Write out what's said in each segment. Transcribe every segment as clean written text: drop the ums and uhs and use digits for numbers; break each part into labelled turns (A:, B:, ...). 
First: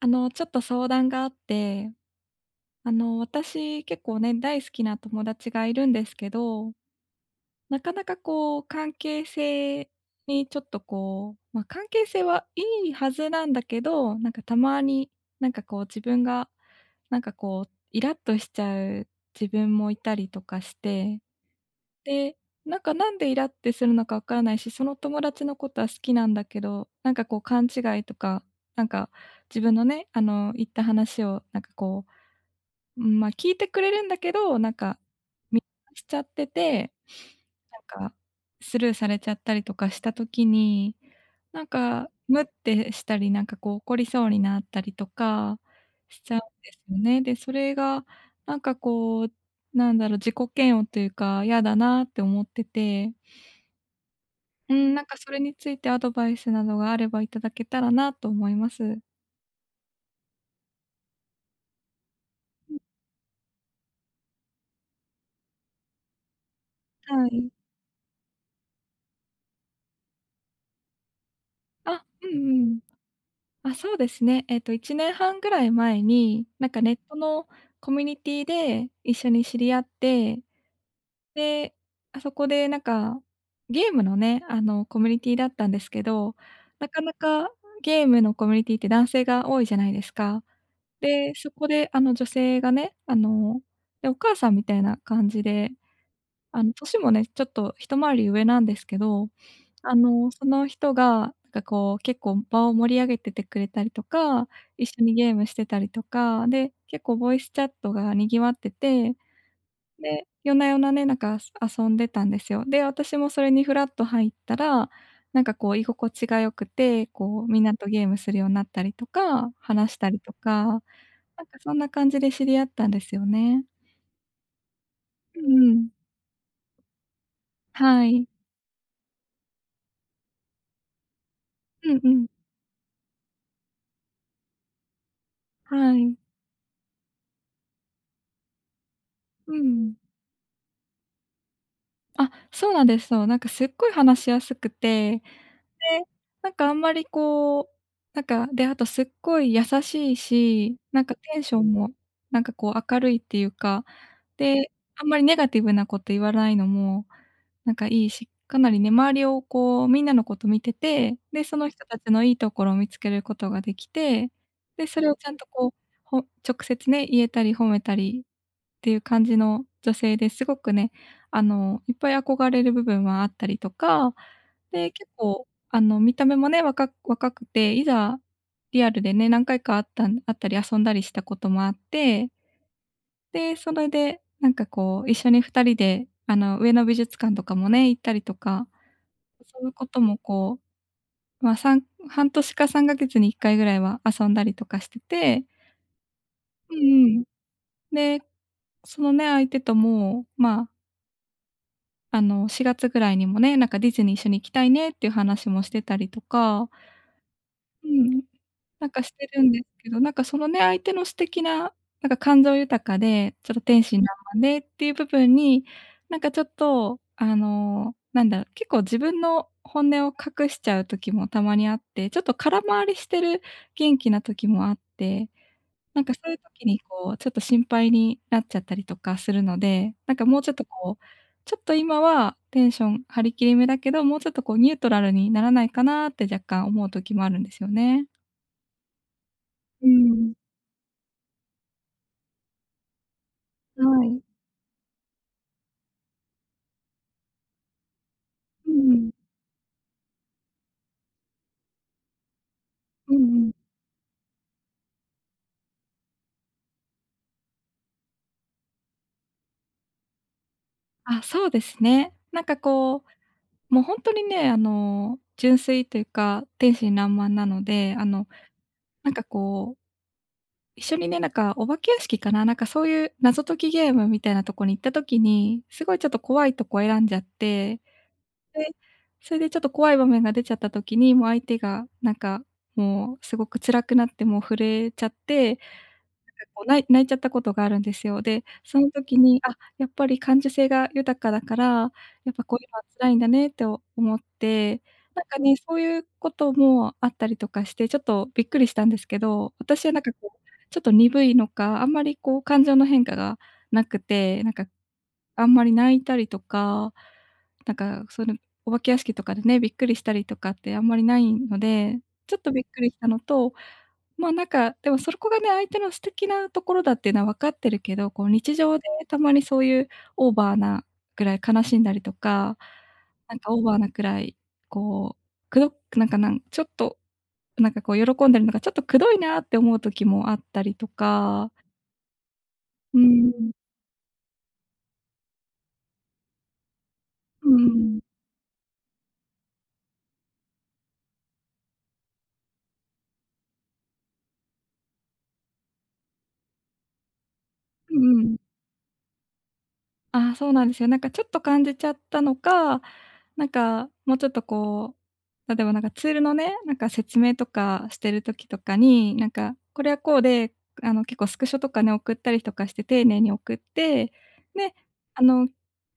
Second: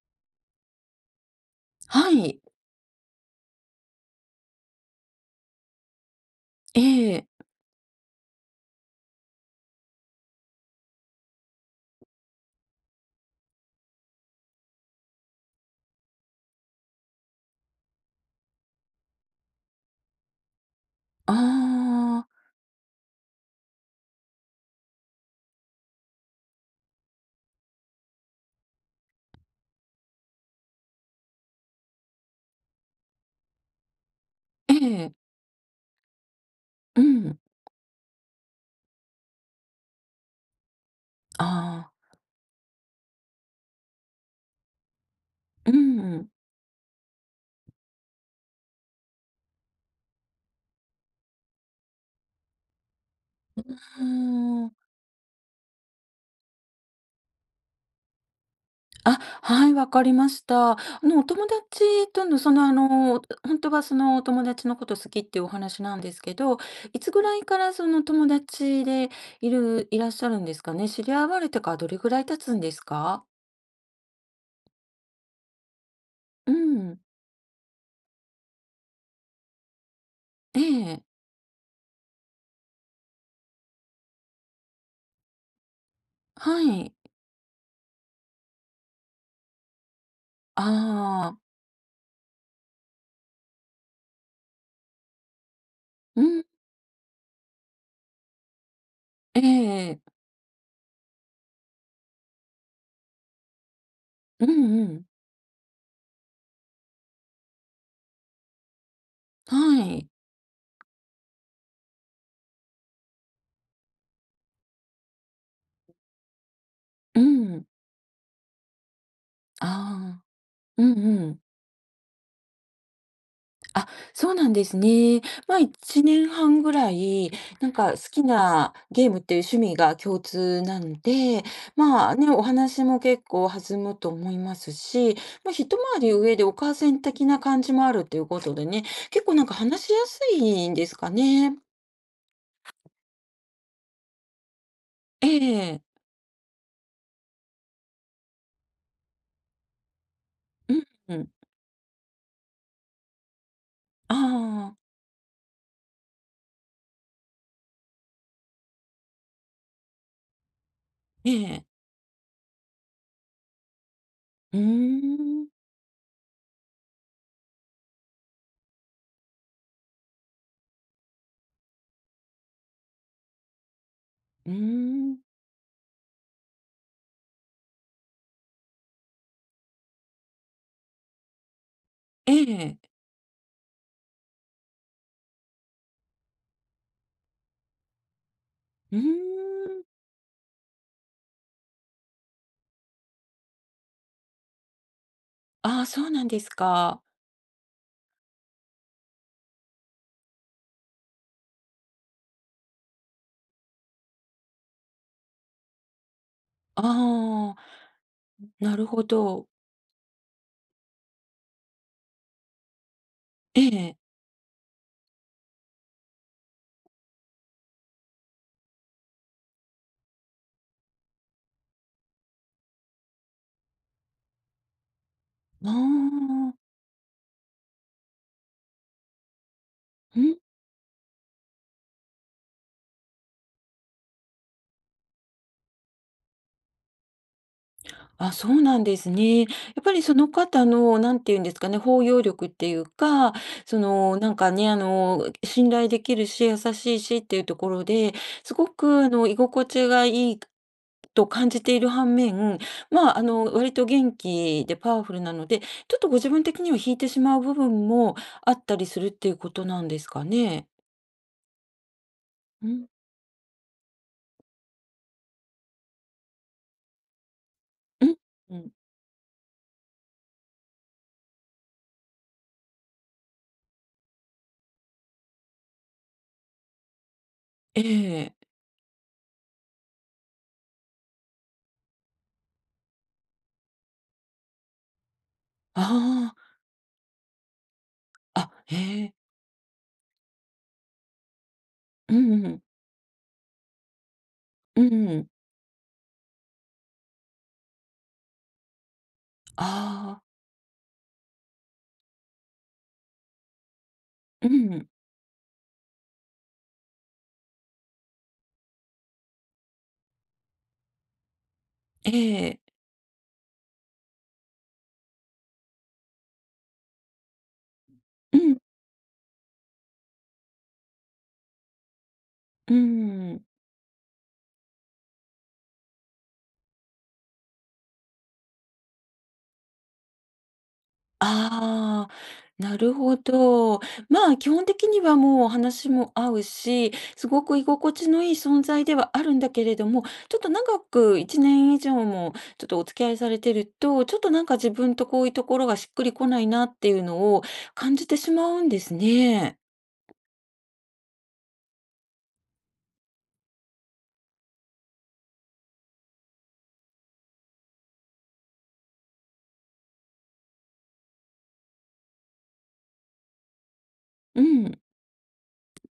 A: ちょっと相談があって、
B: はい。
A: 私結構ね、大好きな友達がいるんですけど、
B: ええ。
A: なかなかこう、関係性にちょっとこう、まあ、関係性はいいはずなんだけど、なんかたまに、なんかこう自分が、なんかこう、イラッとしちゃう自分もいたりとかして、
B: ああ。
A: で、なんかなんでイラってするのかわからないし、その友達のことは好きなんだけど、なんかこう勘違いとか、なんか自分のね、言った話をなんかこう、うん、まあ、聞いてくれるんだけど、なん
B: え
A: か、
B: え。
A: 見逃しちゃってて、
B: うん。
A: なんか、スルーされちゃったりとかした時に、なん
B: あ
A: か、ムってしたり、なんかこう怒りそうになったりとか
B: あ。うん。
A: し
B: う
A: ちゃうんですよね。で、それがなんかこう、なんだろう、自己嫌悪というか、嫌だなって思ってて、
B: ーん。
A: うん、なんかそれについてアドバイスなどがあればいただけたらなと思います。
B: あ、はい、わかりました。お友達との、ほんとは、お友達のこと好きっていうお話なんですけど、いつぐ
A: は
B: らい
A: い。
B: から、友達でいらっしゃるんですかね？知り合われてからどれ
A: あ、
B: ぐら
A: う
B: い経つん
A: んう
B: で
A: ん。
B: すか？
A: あ、そうですね。1年半ぐらい前に、
B: う
A: なんかネッ
B: ん。
A: トのコミュニティで一緒に知り合って、
B: ええ。
A: で、あそこでなんか、ゲームのね、コミュニティだったんですけど、
B: は
A: な
B: い。
A: かなかゲームのコミュニティって男性が多いじゃないですか。で、
B: ああ。
A: そこで女性がね、で、お母さんみたいな感じで、
B: うん。
A: 年もね、ちょっと一回り上なんですけど、
B: ええ。
A: その人が、なんかこう、結構場を盛り上げててくれたりと
B: う
A: か、
B: んう
A: 一緒
B: ん。
A: にゲームしてたりとか、で、結構ボイスチャットが賑わってて、
B: はい。
A: で、夜な夜なね、なんか遊んでたんですよ。で、私もそれにフラッと入ったら、なんかこう居心地が良くて、
B: う
A: こうみん
B: ん。
A: なとゲームするようになったりとか、話したり
B: ああ。
A: とか、
B: うんうん。
A: なんかそんな感じで知り合ったんですよね。
B: あ、そうなんですね。
A: う
B: まあ、
A: んうん。
B: 1年半ぐらい、なんか好
A: は
B: き
A: い。
B: なゲームっていう趣味が共通なんで、
A: うんう
B: まあ
A: ん。
B: ね、お話も結構弾むと思いますし、まあ、一
A: は
B: 回り
A: い。
B: 上でお母さん的な感じもあるっていうことでね、結構なん
A: う
B: か話し
A: ん。
B: やすいんですかね。
A: あ、そうなんですよ。なんかすっごい話しやすくて、で、
B: ええ。
A: なんかあんまりこう、なんか、で、あとすっごい優しい
B: う
A: し、
B: ん
A: なん
B: う
A: か
B: ん。
A: テンションもなんかこう明るいっていうか、
B: あ
A: で、
B: あ。
A: あんまりネガティブなこと言わないのも、なんかいいし、かなりね、周りをこうみんなのこと見てて、
B: え
A: で、そ
B: え。
A: の人たちのいいところを見つけることができて、
B: うー
A: で、それをちゃんと
B: ん。
A: こう、ほ直接ね、言えたり褒めたりていう感じの女性ですごくね、いっぱい憧れる部分はあったりとか、
B: うー
A: で、結
B: ん。
A: 構、見た目もね、若くて、いざリアルでね、何回か会ったり遊んだりしたこともあって、
B: ええ。
A: で、それでなんかこう、一緒に二人で、上野美術館とかもね、行ったりとか、
B: うー
A: 遊ぶ
B: ん。
A: こともこう、まあ、半年か3ヶ月に1回ぐらいは遊んだりとかしてて、
B: ああ、そうなんです
A: う
B: か。
A: んうん。で、そのね、相手ともまあ、4月ぐらいにもね、なんかディズニー一緒に行きたいねっていう話もしてたりとか、
B: ああ、
A: うん。
B: なる
A: なんか
B: ほ
A: してる
B: ど。
A: んですけど、なんかそのね、相手の素敵な、なんか感情豊かで、ちょっと
B: え
A: 天
B: え。
A: 真爛漫でっていう部分に、なんかちょっと、なんだろう、結構自分の本音を隠しちゃう時もたまにあって、ちょっと空回りしてる元気な時もあって、
B: あ
A: なんかそういう
B: あ。
A: 時にこう、ちょっと心配になっちゃったりとかするので、なんかも
B: ん。
A: うちょっとこう、ちょっと今はテンション張り切り目だけど、もうちょっとこうニュートラルにならないかなって若干思う時もあるんですよね。
B: あ、そうなんですね。やっ
A: う
B: ぱりその
A: ん、
B: 方の、なんていうんですかね、包容力っていうか、
A: はい。
B: 信頼できるし、優しいしっていうところで、すご
A: うんう
B: く
A: ん、
B: 居心地がいいと感じている反面、
A: うんうん。
B: 割と元気でパワフルなので、ちょっとご自分的には引いてしまう部分もあったりするっていうことなんですかね？
A: あ、そうですね。なんか
B: うん。
A: こう、もうほんとにね、純粋というか、天真爛漫なので、
B: うん。うん。
A: なんかこう一緒にね、なんかお化け屋敷かな、なんかそういう謎解きゲームみたいなとこに行った時に、すごいちょっと怖いとこ選んじゃって、
B: ええ。
A: で、それでちょっと怖い場面が出ちゃった時に、もう相手がなんか、もうすごく辛くなって、もう震えちゃって、
B: あ
A: こう、ない泣いちゃったことがあるんですよ。
B: あ。
A: で、
B: あ、へ
A: その
B: え。
A: 時に、あ、やっぱり感受性が豊かだから、
B: う
A: やっぱ
B: んう
A: こう
B: ん。
A: いうのは辛いんだねって思って、
B: う
A: なん
B: ん。
A: かね、そういうこともあったりとかして、ちょっとびっくりしたんですけど、
B: あ
A: 私はなんか
B: あ。
A: こう、ちょっと鈍いのか、あんまりこう感情の変化がなくて、
B: う
A: なんか、
B: ん。
A: あんまり泣いたりとか、なんかその、お化け屋敷とかでね、びっくりしたりとかってあんまりないので、
B: え
A: ちょっと
B: え。
A: びっくりしたのと、まあ、なんか、でもそこがね、相手の素敵なところだっていうのは分かってるけど、こう
B: う
A: 日
B: ん。
A: 常でたまにそういうオーバーなぐらい悲しんだりとか、
B: う
A: なん
B: ん。
A: かオーバーなくらい、こう、くどなんか、なんちょっと、なんかこう喜んでるのがちょっとくどいなって思う時もあったりとか、
B: ああ、なる
A: う
B: ほ
A: ん、
B: ど。まあ、基本的にはもう話も合うし、すご
A: う
B: く
A: ん
B: 居
A: う
B: 心
A: ん、
B: 地のいい存在ではあるんだけれども、ちょっと長く1年以上もちょっとお付き合いされてると、ちょっとなんか自分とこういうところがしっくりこないなっていうのを
A: う
B: 感じて
A: んう
B: し
A: ん。
B: まうんですね。
A: ああ、そうなんですよ。なんかちょっと感じちゃったのか、なんかもうちょっとこう、例えばなんかツールのね、なんか説明とかしてる時とかに、なんかこれはこうで、結構スクショとかね、送ったりとかして丁寧に送って、
B: う
A: で、
B: ん。
A: あの、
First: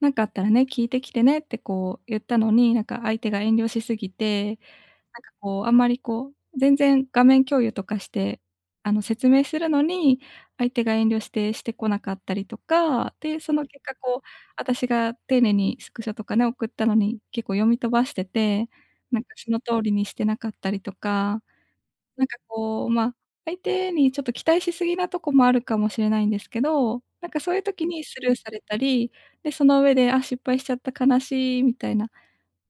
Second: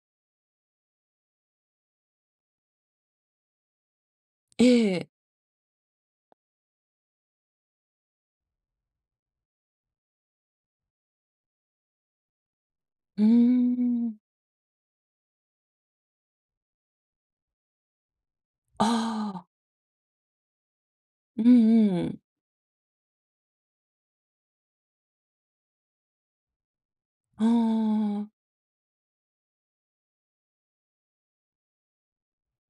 A: なんかあったらね、聞いてきてねってこう言ったのに、なんか相手が遠慮しすぎて、
B: ええ。
A: なんかこう、あんまりこう、全然画面共有とかして、説明するのに、相手が遠慮してしてこなかったりとか、
B: うー
A: で、その結果
B: ん。
A: こう、私が丁寧にスクショとかね、送ったのに結構読み飛ばしてて、
B: あ
A: なんか
B: あ。
A: その通りにしてなかったりとか、
B: うんうん。
A: なんかこう、ま、相手にちょっと期待しすぎなとこもあるかもしれないんですけど、なんか
B: あ
A: そういう時にス
B: あ。
A: ルーされたり、で、その上で、あ、失敗しちゃった悲しいみたいな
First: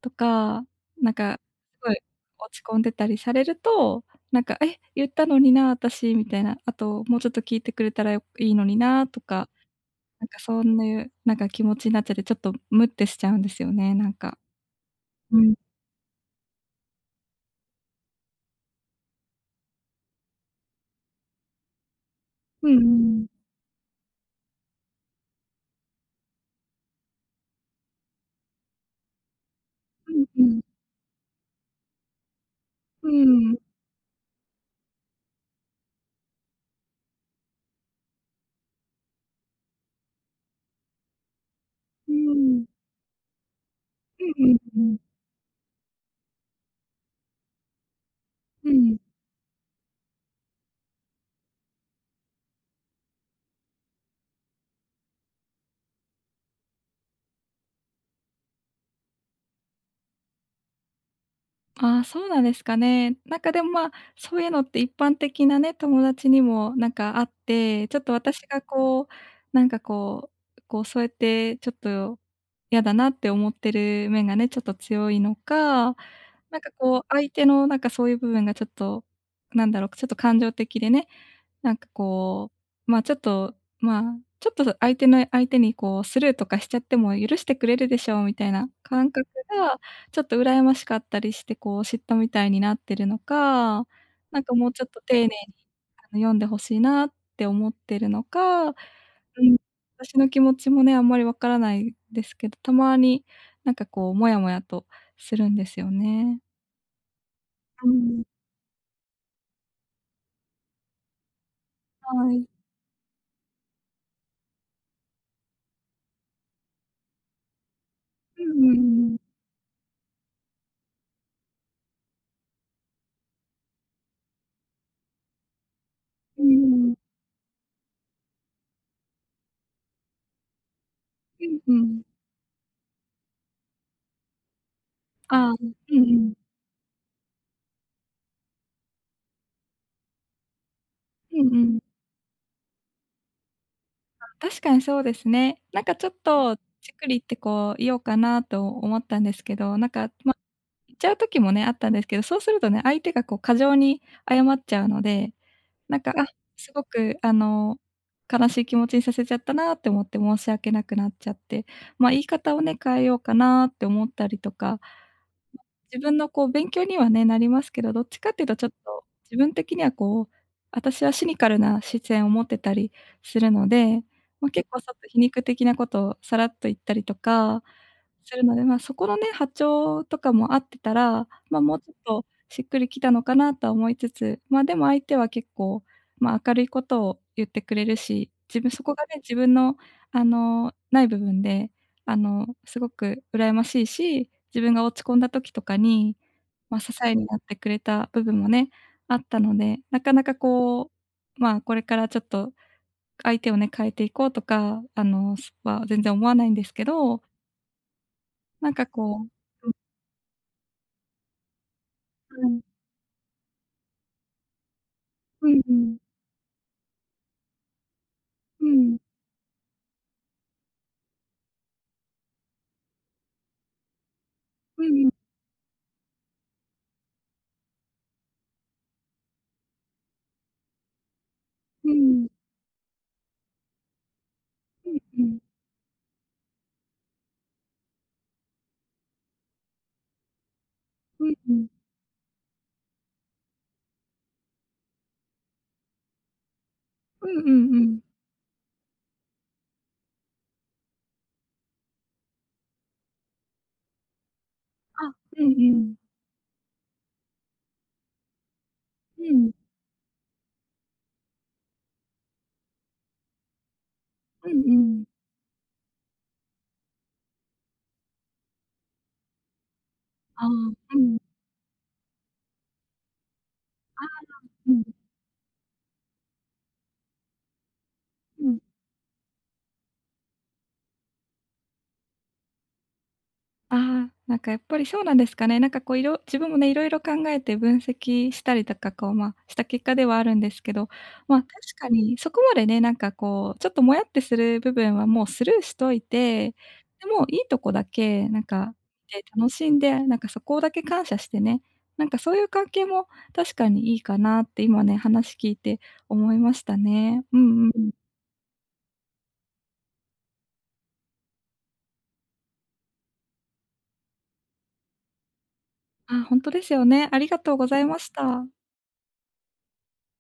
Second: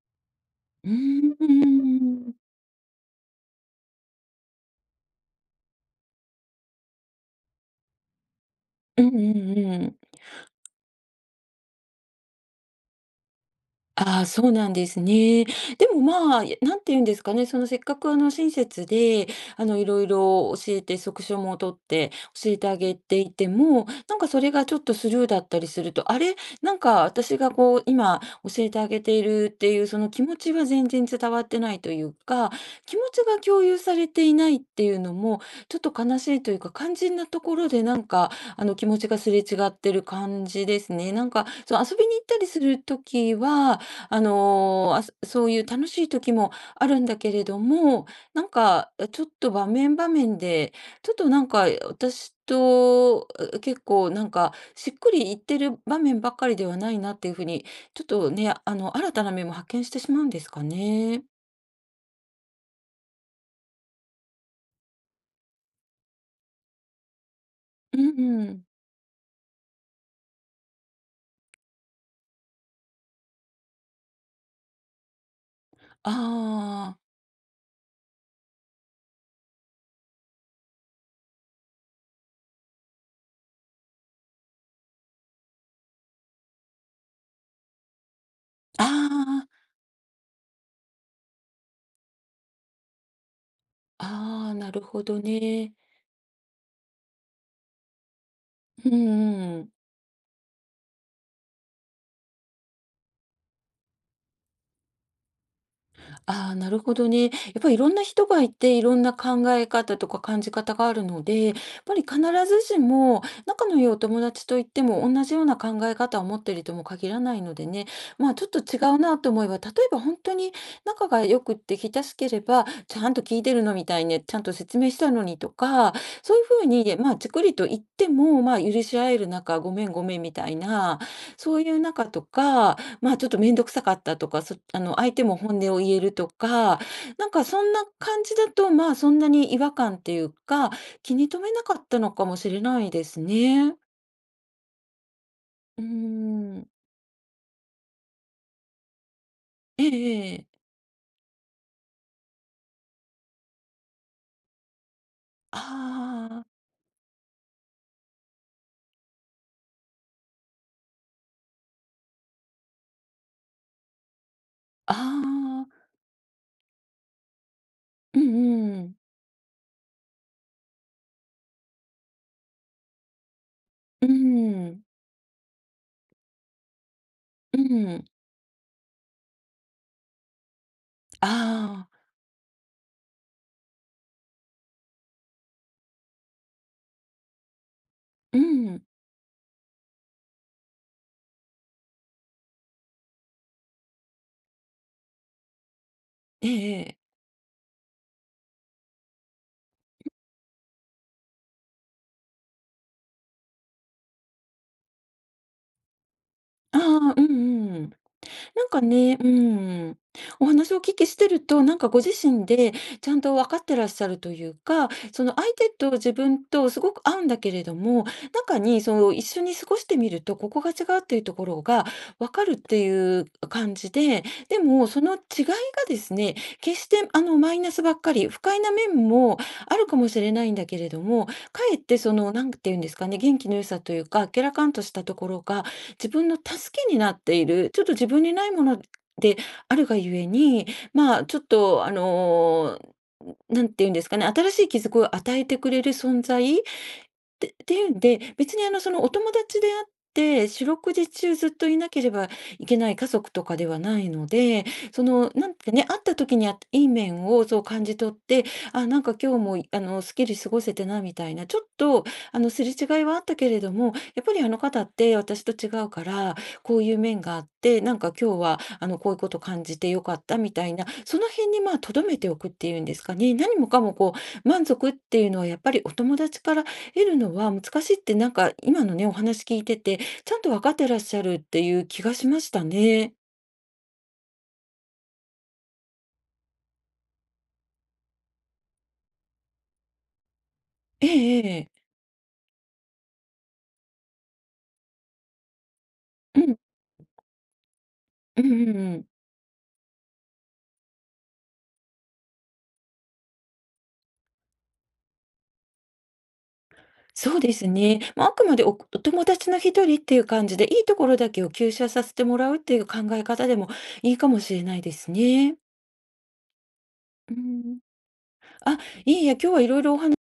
A: とか、
B: う
A: なん
B: ー
A: か、すごい
B: ん。
A: 落ち込んでたりされると、なんか「え、言ったのにな、私」みたいな、あと「もうちょっと聞いてくれたらいいのに
B: う
A: な」
B: んう
A: とか、
B: んうん。
A: なんかそういう、なんか気持ちになっちゃって、ちょっとムッてしちゃうんですよね、なん
B: ああ、
A: か。
B: そうなんです
A: う
B: ね。
A: ん。
B: でも、まあ、なんて言うんですかね、せっかく、親切で、色々教えて、即書も取って教えて
A: う
B: あ
A: んう
B: げて
A: ん。
B: いても、なんか、それがちょっとスルーだったりすると、あれ、なんか、私が、こう、今教えてあげているっていう、その
A: う
B: 気
A: ん
B: 持
A: う
B: ち
A: ん。
B: は全然伝わってないというか、気持
A: う
B: ちが
A: ん。
B: 共有されていないっていうのも、ちょっと悲しいというか、肝心なところで、気持ちがすれ違ってる感じですね。遊び
A: うー
B: に行ったりす
A: ん。
B: る時は
A: うんうんうんうん。
B: そういう楽しい時もあるんだけれども、
A: うん。
B: ちょっと場面場面で、ちょっとなんか私と、結構なんかしっくりいってる場面ばっかりではないなっていう風に、ちょっとね、あの、新たな面も発見してしまうんですかね。
A: ああ、そうなんですかね。なんかでも、まあ、そういうのって一般的なね、友達にもなんかあって、ち
B: う
A: ょっと
B: ん
A: 私
B: う
A: が
B: ん。
A: こう、なんかここうそうやってちょっと嫌だなって思ってる面がね、ちょっと強いのか、
B: あ
A: なんかこ
B: あ。
A: う相手のなんかそういう部分がちょっと、なんだろう、ちょっと感情的でね、なんかこう、まあ、ちょっと、まあ、ちょっと相手にこうスルーとかしちゃっても許してくれるでしょうみたいな
B: あ
A: 感覚
B: あ。
A: が、ちょっと羨ましかったりして、こう嫉妬みたいになってるのか、なん
B: あ
A: か
B: あ、
A: も
B: な
A: う
B: る
A: ちょっと
B: ほ
A: 丁
B: ど
A: 寧に、
B: ね。
A: 読んでほしいなって思ってるのか、う
B: う
A: ん、
B: んうん。
A: 私の気持ちもね、あんまりわからないですけど、たまになんかこうモヤモヤとするんですよね。
B: ああ、なるほどね。やっぱりい
A: う
B: ろんな
A: ん、
B: 人がいて、いろんな考え方とか感じ方があるので、やっぱり必
A: はい。
B: ずしも仲の良いお友達といっても、同じような考え方を持っているとも限らないのでね、まあ、
A: う
B: ちょっと
A: んうん
B: 違う
A: うん。
B: なと思えば、例えば本当に仲が良くって親しければ、ちゃんと聞いてるのみたいに、ちゃんと説明したのにとか、そうい
A: う
B: う
A: ん
B: ふう
A: うんうん。
B: に、まあ、じっくりと言っても、まあ、許し合える仲、ごめんごめんみたいな、
A: う
B: そ
A: ん
B: ういう
A: うん。
B: 仲とかまあ、ちょっと面倒くさかったとか、そあの、相手も
A: ああ、う
B: 本
A: ん
B: 音を言
A: う
B: えると
A: ん。
B: か、なんかそんな感じだと、まあ、そんなに違和感っていうか、気に
A: う
B: 留め
A: んう
B: なかっ
A: ん。
B: たのかもしれないですね。
A: 確かにそうですね。な
B: う
A: ん
B: ー
A: かちょっと
B: ん。
A: チクリってこう言おうかなと思ったんですけど、
B: え
A: なんか、ま、
B: えええ。
A: 言っちゃう時もね、あったんですけど、そうするとね、相手がこう過剰に謝っちゃうので、なんか、あ、
B: ああ。
A: すごく悲しい気持ちにさせちゃったなって思って申し訳なくなっちゃって、ま、言い方をね、変えようかなって思ったりとか
B: ああ。
A: 自分のこう勉強にはね、なりますけど、どっち
B: うん
A: かっていうとちょっ
B: うん。
A: と、自分的にはこう、私はシニカルな視線を持ってたりするので、
B: う
A: ま、結構ち
B: ん。
A: ょっと皮肉的なことをさらっと言ったりと
B: う
A: か
B: ん。
A: するので、ま、そこのね、波長とかも合ってたら、ま、もう
B: ああ。
A: ちょっとしっくりきたのかなとは思いつつ、ま、でも相手は結構、ま、明るいことを言ってくれるし、
B: う
A: 自分そ
B: ん。
A: こがね、自分のない部分で、すごく羨ましいし、自分が落ち込んだ時とかに、
B: ええ
A: まあ、
B: え
A: 支
B: え。
A: えになってくれた部分もね、あったので、なかなかこう、まあ、これからちょっと相手をね、変えていこうとか、全然思わないんです
B: あ
A: け
B: あ。う
A: ど、
B: んうん。なん
A: なん
B: か
A: か
B: ね、
A: こう
B: うん。お話をお聞きしてると、なんかご自
A: う
B: 身
A: ん、はい。
B: でちゃんと分かってらっしゃるというか、その相
A: うん
B: 手
A: う
B: と
A: ん。
B: 自分とすごく合うんだけれども、中
A: う
B: に
A: ん。
B: その一緒に過ごしてみると、ここが違うっていうところが分かるっていう感じで、で
A: う
B: もそ
A: んう
B: の
A: ん。
B: 違いがですね、決してあのマイナスばっかり、不快な面もあるかもしれないんだけれども、かえっ
A: うんう
B: てそ
A: ん。
B: の、なんていうんですかね、元気の良さというか、あラけらかんと
A: う
B: し
A: ん
B: たと
A: う
B: こ
A: ん。
B: ろが自分の助けになっている、ちょっと自分にないものであるがゆえに、まあ、
A: う
B: ちょっと、あの、なんていうんですかね、新しい気づきを与えてくれる存在
A: ん
B: て
A: う
B: っ
A: ん
B: て
A: う
B: いう
A: ん。
B: んで、別にそのお友達であって、四六時中ずっといなければいけない家族とかではないので、
A: あ、うんうん。
B: 会った時にいい面をそう感じ取って、あ、なんか
A: う
B: 今日
A: ん。
B: も、すっきり過ごせてなみたいな、ちょっと、あの、すれ違いはあったけれども、やっぱり
A: う
B: あ
A: ん
B: の
A: う
B: 方っ
A: ん。
B: て私と違うから、こういう面があって、なんか今日は、こういうこと感じてよかった
A: ああ、
B: みたいな、
A: うん。
B: その辺にまあ、留めておくっていうんですかね、何もかも
A: あ、
B: こう、満
A: うん。
B: 足っていうのはやっぱりお友達から得るのは難しいって、なん
A: う
B: か
A: ん。
B: 今のね、お話聞いてて、ちゃんと分かってらっしゃるっていう気がしましたね。
A: ああ、なんかやっぱりそうなんですかね。なんかこういろ自分もね、いろいろ考えて分析したりとか、こう、まあ、した結果ではあるんですけど、
B: ええ
A: ま、確
B: ええ。
A: かにそこまでね、なんかこう、ちょっともやってする部分はもうスルーしとい
B: う
A: て、
B: ん。
A: でもいいとこだけな
B: う
A: ん
B: んう
A: か
B: んうん。
A: で楽しんで、なんかそこだけ感謝してね、なんかそういう関係も確かにいいかなって今ね、話聞いて思いましたね。
B: そ
A: う
B: うで
A: んう
B: す
A: ん。
B: ね。まあ、あくまでお友達の一人っていう感じで、いいところだけを吸収させてもらうっていう考え方でもいいかもしれないですね。
A: あ本当ですよね。あり
B: う
A: がとうござ
B: ん。
A: いました。
B: あ、いいや今日はいろいろお話